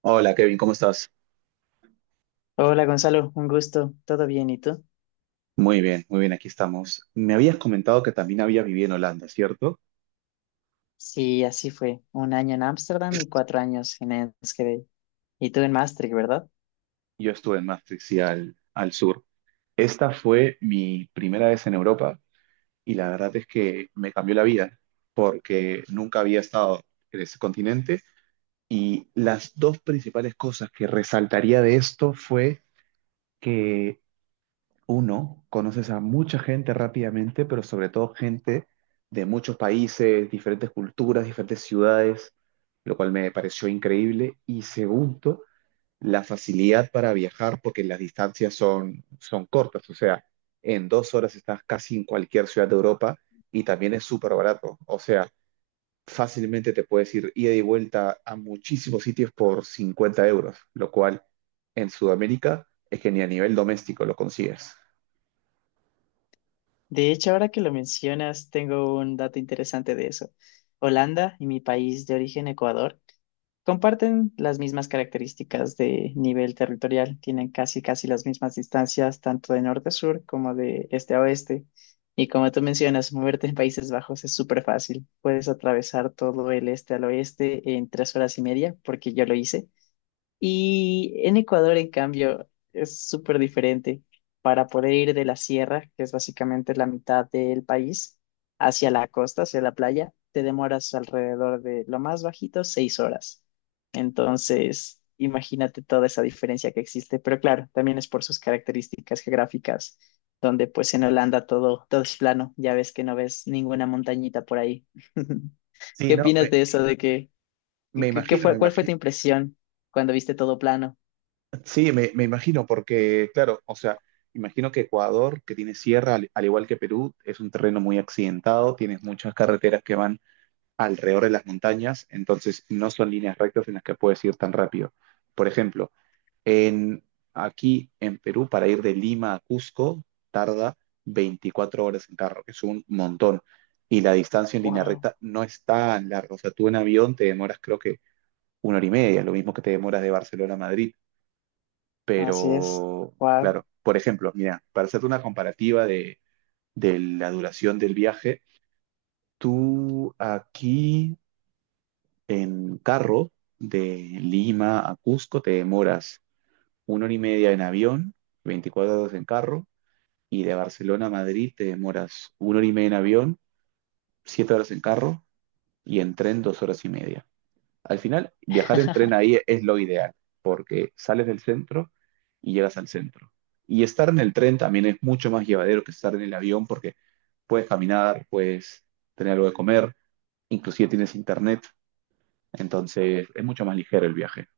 Hola Kevin, ¿cómo estás? Hola Gonzalo, un gusto. ¿Todo bien? ¿Y tú? Muy bien, aquí estamos. Me habías comentado que también había vivido en Holanda, ¿cierto? Sí, así fue. Un año en Ámsterdam y 4 años en Enschede. Y tú en Maastricht, ¿verdad? Yo estuve en Maastricht, sí, al sur. Esta fue mi primera vez en Europa y la verdad es que me cambió la vida porque nunca había estado en ese continente, y las dos principales cosas que resaltaría de esto fue que uno, conoces a mucha gente rápidamente, pero sobre todo gente de muchos países, diferentes culturas, diferentes ciudades, lo cual me pareció increíble. Y segundo, la facilidad para viajar, porque las distancias son cortas, o sea, en 2 horas estás casi en cualquier ciudad de Europa, y también es súper barato, o sea, fácilmente te puedes ir ida y vuelta a muchísimos sitios por 50 euros, lo cual en Sudamérica es que ni a nivel doméstico lo consigues. De hecho, ahora que lo mencionas, tengo un dato interesante de eso. Holanda y mi país de origen, Ecuador, comparten las mismas características de nivel territorial, tienen casi casi las mismas distancias tanto de norte a sur como de este a oeste. Y como tú mencionas, moverte en Países Bajos es súper fácil. Puedes atravesar todo el este al oeste en 3 horas y media, porque yo lo hice. Y en Ecuador, en cambio, es súper diferente. Para poder ir de la sierra, que es básicamente la mitad del país, hacia la costa, hacia la playa, te demoras alrededor de lo más bajito, 6 horas. Entonces, imagínate toda esa diferencia que existe. Pero claro, también es por sus características geográficas, donde pues en Holanda todo es plano. Ya ves que no ves ninguna montañita por ahí. Sí, ¿Qué no, opinas me, de eso? ¿De que, me que- que imagino, me fue, cuál fue tu imagino, impresión cuando viste todo plano? sí, me imagino, porque, claro, o sea, imagino que Ecuador, que tiene sierra, al igual que Perú, es un terreno muy accidentado, tienes muchas carreteras que van alrededor de las montañas, entonces no son líneas rectas en las que puedes ir tan rápido. Por ejemplo, en, aquí en Perú, para ir de Lima a Cusco, tarda 24 horas en carro, que es un montón, y la distancia en línea Wow, recta no es tan larga, o sea, tú en avión te demoras creo que 1 hora y media, lo mismo que te demoras de Barcelona a Madrid. así es. Pero, Wow. claro, por ejemplo, mira, para hacerte una comparativa de la duración del viaje, tú aquí en carro de Lima a Cusco te demoras 1 hora y media en avión, 24 horas en carro, y de Barcelona a Madrid te demoras 1 hora y media en avión, 7 horas en carro, y en tren 2 horas y media. Al final, viajar en tren ahí es lo ideal, porque sales del centro y llegas al centro. Y estar en el tren también es mucho más llevadero que estar en el avión, porque puedes caminar, puedes tener algo de comer, inclusive tienes internet, entonces es mucho más ligero el viaje.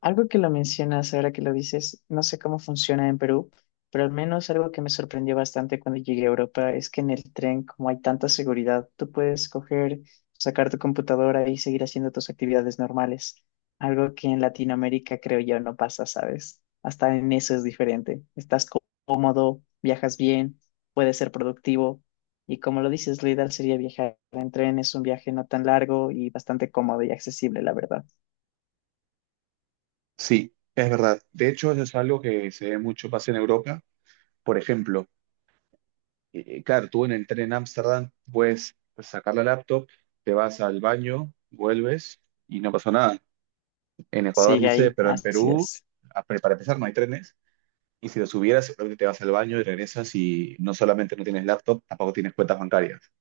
Algo que lo mencionas ahora que lo dices, no sé cómo funciona en Perú, pero al menos algo que me sorprendió bastante cuando llegué a Europa es que en el tren, como hay tanta seguridad, tú puedes coger, sacar tu computadora y seguir haciendo tus actividades normales. Algo que en Latinoamérica creo yo no pasa, ¿sabes? Hasta en eso es diferente. Estás cómodo, viajas bien, puedes ser productivo y como lo dices, lo ideal sería viajar en tren. Es un viaje no tan largo y bastante cómodo y accesible, la verdad. Sí, es verdad. De hecho, eso es algo que se ve mucho pasa en Europa. Por ejemplo, claro, tú en el tren en Ámsterdam puedes sacar la laptop, te vas al baño, vuelves y no pasó nada. En Ecuador Sigue no sé, ahí, pero en así Perú, es. Para empezar, no hay trenes. Y si los hubieras, seguramente te vas al baño y regresas, y no solamente no tienes laptop, tampoco tienes cuentas bancarias.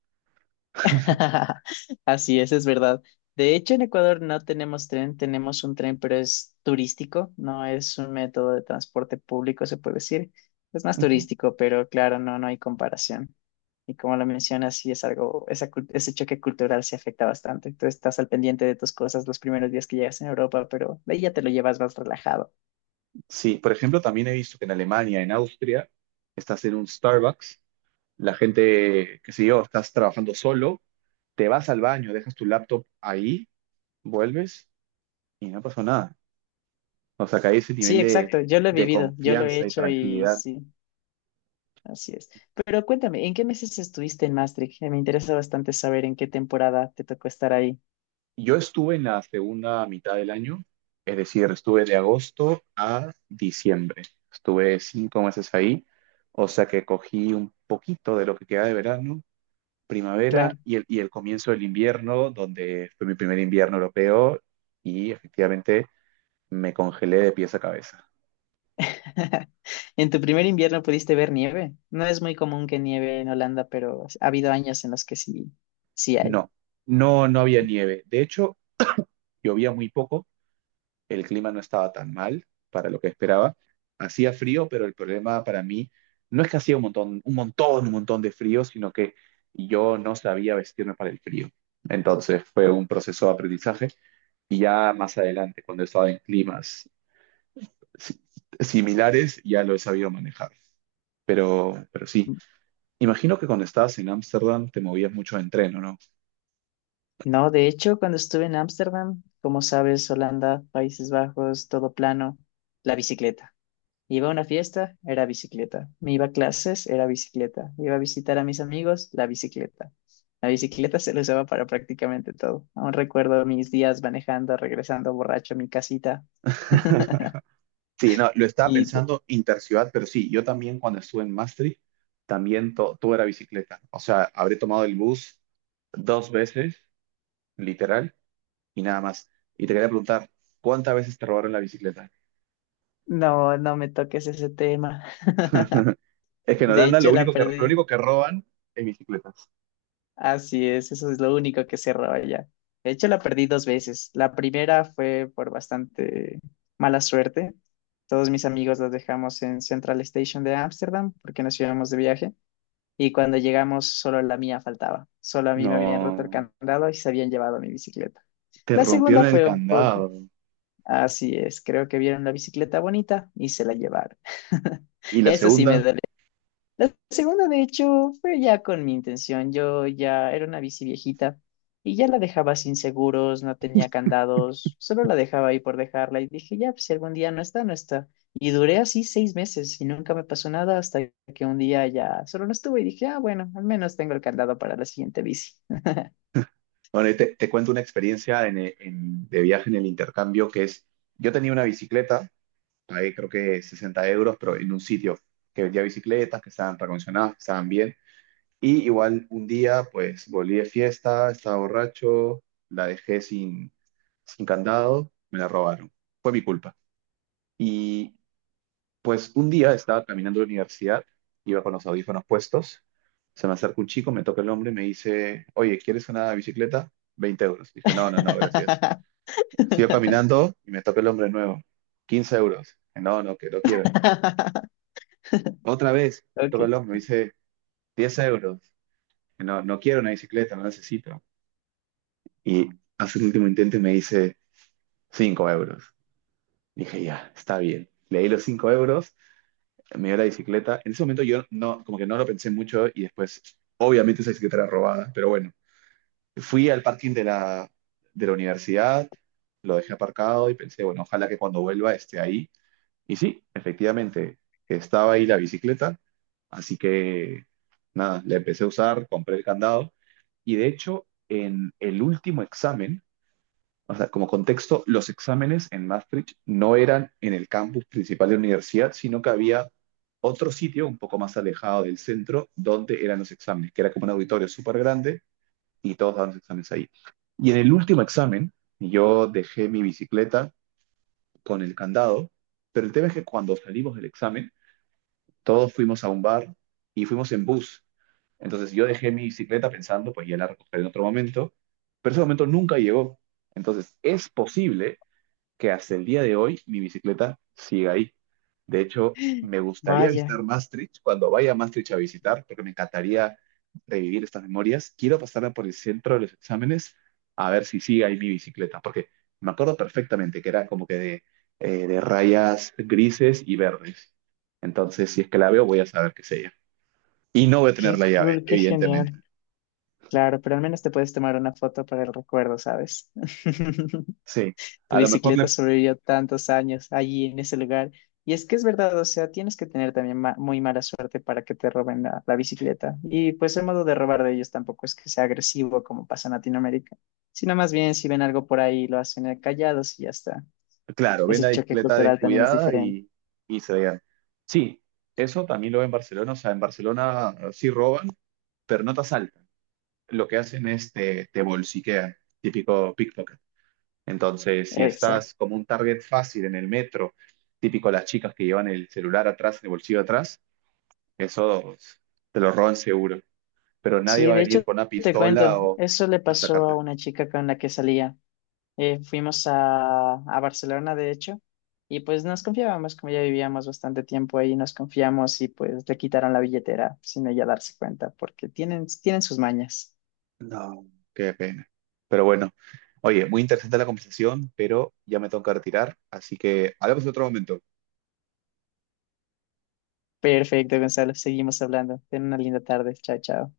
Así es verdad. De hecho, en Ecuador no tenemos tren, tenemos un tren, pero es turístico, no es un método de transporte público, se puede decir. Es más Ujú. turístico, pero claro, no, no hay comparación. Y como lo mencionas, sí es algo, ese choque cultural se afecta bastante. Tú estás al pendiente de tus cosas los primeros días que llegas en Europa, pero de ahí ya te lo llevas más relajado. Sí, por ejemplo, también he visto que en Alemania, en Austria, estás en un Starbucks, la gente, qué sé yo, estás trabajando solo, te vas al baño, dejas tu laptop ahí, vuelves y no pasó nada. O sea, que hay ese Sí, nivel de, exacto, yo lo he de vivido, yo lo he confianza y hecho y tranquilidad. sí. Así es. Pero cuéntame, ¿en qué meses estuviste en Maastricht? Me interesa bastante saber en qué temporada te tocó estar ahí. Yo estuve en la segunda mitad del año, es decir, estuve de agosto a diciembre. Estuve 5 meses ahí, o sea que cogí un poquito de lo que queda de verano, primavera Claro. y el comienzo del invierno, donde fue mi primer invierno europeo y efectivamente me congelé de pies a cabeza. En tu primer invierno pudiste ver nieve. No es muy común que nieve en Holanda, pero ha habido años en los que sí, sí hay. No, no, no había nieve. De hecho, llovía muy poco. El clima no estaba tan mal para lo que esperaba. Hacía frío, pero el problema para mí no es que hacía un montón, un montón, un montón de frío, sino que yo no sabía vestirme para el frío. Entonces fue un proceso de aprendizaje, y ya más adelante, cuando he estado en climas si- similares, ya lo he sabido manejar. Pero sí, imagino que cuando estabas en Ámsterdam te movías mucho de tren, ¿o no? No, de hecho, cuando estuve en Ámsterdam, como sabes, Holanda, Países Bajos, todo plano, la bicicleta. Iba a una fiesta, era bicicleta. Me iba a clases, era bicicleta. Iba a visitar a mis amigos, la bicicleta. La bicicleta se la usaba para prácticamente todo. Aún recuerdo mis días manejando, regresando borracho a mi casita. Sí, no, lo estaba Y pensando interciudad, pero sí, yo también cuando estuve en Maastricht, también todo era bicicleta. O sea, habré tomado el bus dos veces, literal, y nada más. Y te quería preguntar, ¿cuántas veces te robaron la bicicleta? no, no me toques ese tema. Es que en De Holanda lo hecho, la único que, lo único perdí. que roban es bicicletas. Así es, eso es lo único que se roba ya. De hecho, la perdí dos veces. La primera fue por bastante mala suerte. Todos mis amigos los dejamos en Central Station de Ámsterdam porque nos íbamos de viaje y cuando llegamos solo la mía faltaba. Solo a mí me habían roto el No, candado y se habían llevado mi bicicleta. te La segunda rompieron el fue un poco, candado. así es, creo que vieron la bicicleta bonita y se la llevaron. Y la Eso sí me segunda, duele. La segunda, de hecho, fue ya con mi intención. Yo ya era una bici viejita y ya la dejaba sin seguros, no tenía candados, solo la dejaba ahí por dejarla y dije, ya, pues si algún día no está, no está. Y duré así 6 meses y nunca me pasó nada hasta que un día ya solo no estuvo y dije, ah, bueno, al menos tengo el candado para la siguiente bici. bueno, te cuento una experiencia de viaje en el intercambio que es, yo tenía una bicicleta, pagué creo que 60 euros, pero en un sitio que vendía bicicletas, que estaban recondicionadas, que estaban bien. Y igual un día, pues volví de fiesta, estaba borracho, la dejé sin candado, me la robaron. Fue mi culpa. Y pues un día estaba caminando a la universidad, iba con los audífonos puestos, se me acerca un chico, me toca el hombro y me dice, oye, ¿quieres una bicicleta? 20 euros. Dije, no, no, no, gracias. Sigo caminando y me toca el hombre de nuevo. 15 euros. Dije, no, no, que no quiero. Otra vez me toca el Ok. hombro, me dice 10 euros. No, no quiero una bicicleta, no la necesito. Y hace el último intento y me dice 5 euros. Dije, ya, está bien. Le di los 5 euros, me dio la bicicleta. En ese momento yo no, como que no lo pensé mucho, y después, obviamente esa bicicleta era robada, pero bueno, fui al parking de la universidad, lo dejé aparcado y pensé, bueno, ojalá que cuando vuelva esté ahí. Y sí, efectivamente, estaba ahí la bicicleta, así que nada, la empecé a usar, compré el candado, y de hecho en el último examen, o sea, como contexto, los exámenes en Maastricht no eran en el campus principal de la universidad, sino que había otro sitio un poco más alejado del centro donde eran los exámenes, que era como un auditorio súper grande, y todos daban los exámenes ahí. Y en el último examen, yo dejé mi bicicleta con el candado, pero el tema es que cuando salimos del examen, todos fuimos a un bar y fuimos en bus. Entonces yo dejé mi bicicleta pensando, pues ya la recogeré en otro momento, pero ese momento nunca llegó. Entonces es posible que hasta el día de hoy mi bicicleta sigue ahí. De hecho, me gustaría Vaya, visitar Maastricht cuando vaya a Maastricht a visitar, porque me encantaría revivir estas memorias. Quiero pasarla por el centro de los exámenes a ver si sigue ahí mi bicicleta, porque me acuerdo perfectamente que era como que de rayas grises y verdes. Entonces, si es que la veo, voy a saber qué es ella. Y no voy a tener qué la llave, cool, qué evidentemente. genial. Claro, pero al menos te puedes tomar una foto para el recuerdo, ¿sabes? Sí, Tu a lo mejor bicicleta le. sobrevivió tantos años allí en ese lugar. Y es que es verdad, o sea, tienes que tener también muy mala suerte para que te roben la bicicleta. Y pues el modo de robar de ellos tampoco es que sea agresivo como pasa en Latinoamérica, sino más bien si ven algo por ahí lo hacen callados y ya está. Claro, ven Ese la choque bicicleta cultural también es descuidada diferente. y, se vean. Sí, eso también lo ven en Barcelona. O sea, en Barcelona sí roban, pero no te asaltan. Lo que hacen es te bolsiquean, típico pickpocket. Entonces, si Exacto. estás como un target fácil en el metro, típico las chicas que llevan el celular atrás, el bolsillo atrás, eso te lo roban seguro. Pero nadie Sí, va a de venir hecho, con una te cuento, pistola o eso le a pasó sacarte. a una chica con la que salía. Fuimos a Barcelona, de hecho, y pues nos confiábamos, como ya vivíamos bastante tiempo ahí, nos confiamos y pues le quitaron la billetera sin ella darse cuenta, porque tienen, tienen sus mañas. No, qué pena. Pero bueno, oye, muy interesante la conversación, pero ya me tengo que retirar, así que hablamos en otro momento. Perfecto, Gonzalo, seguimos hablando. Ten una linda tarde. Chao, chao.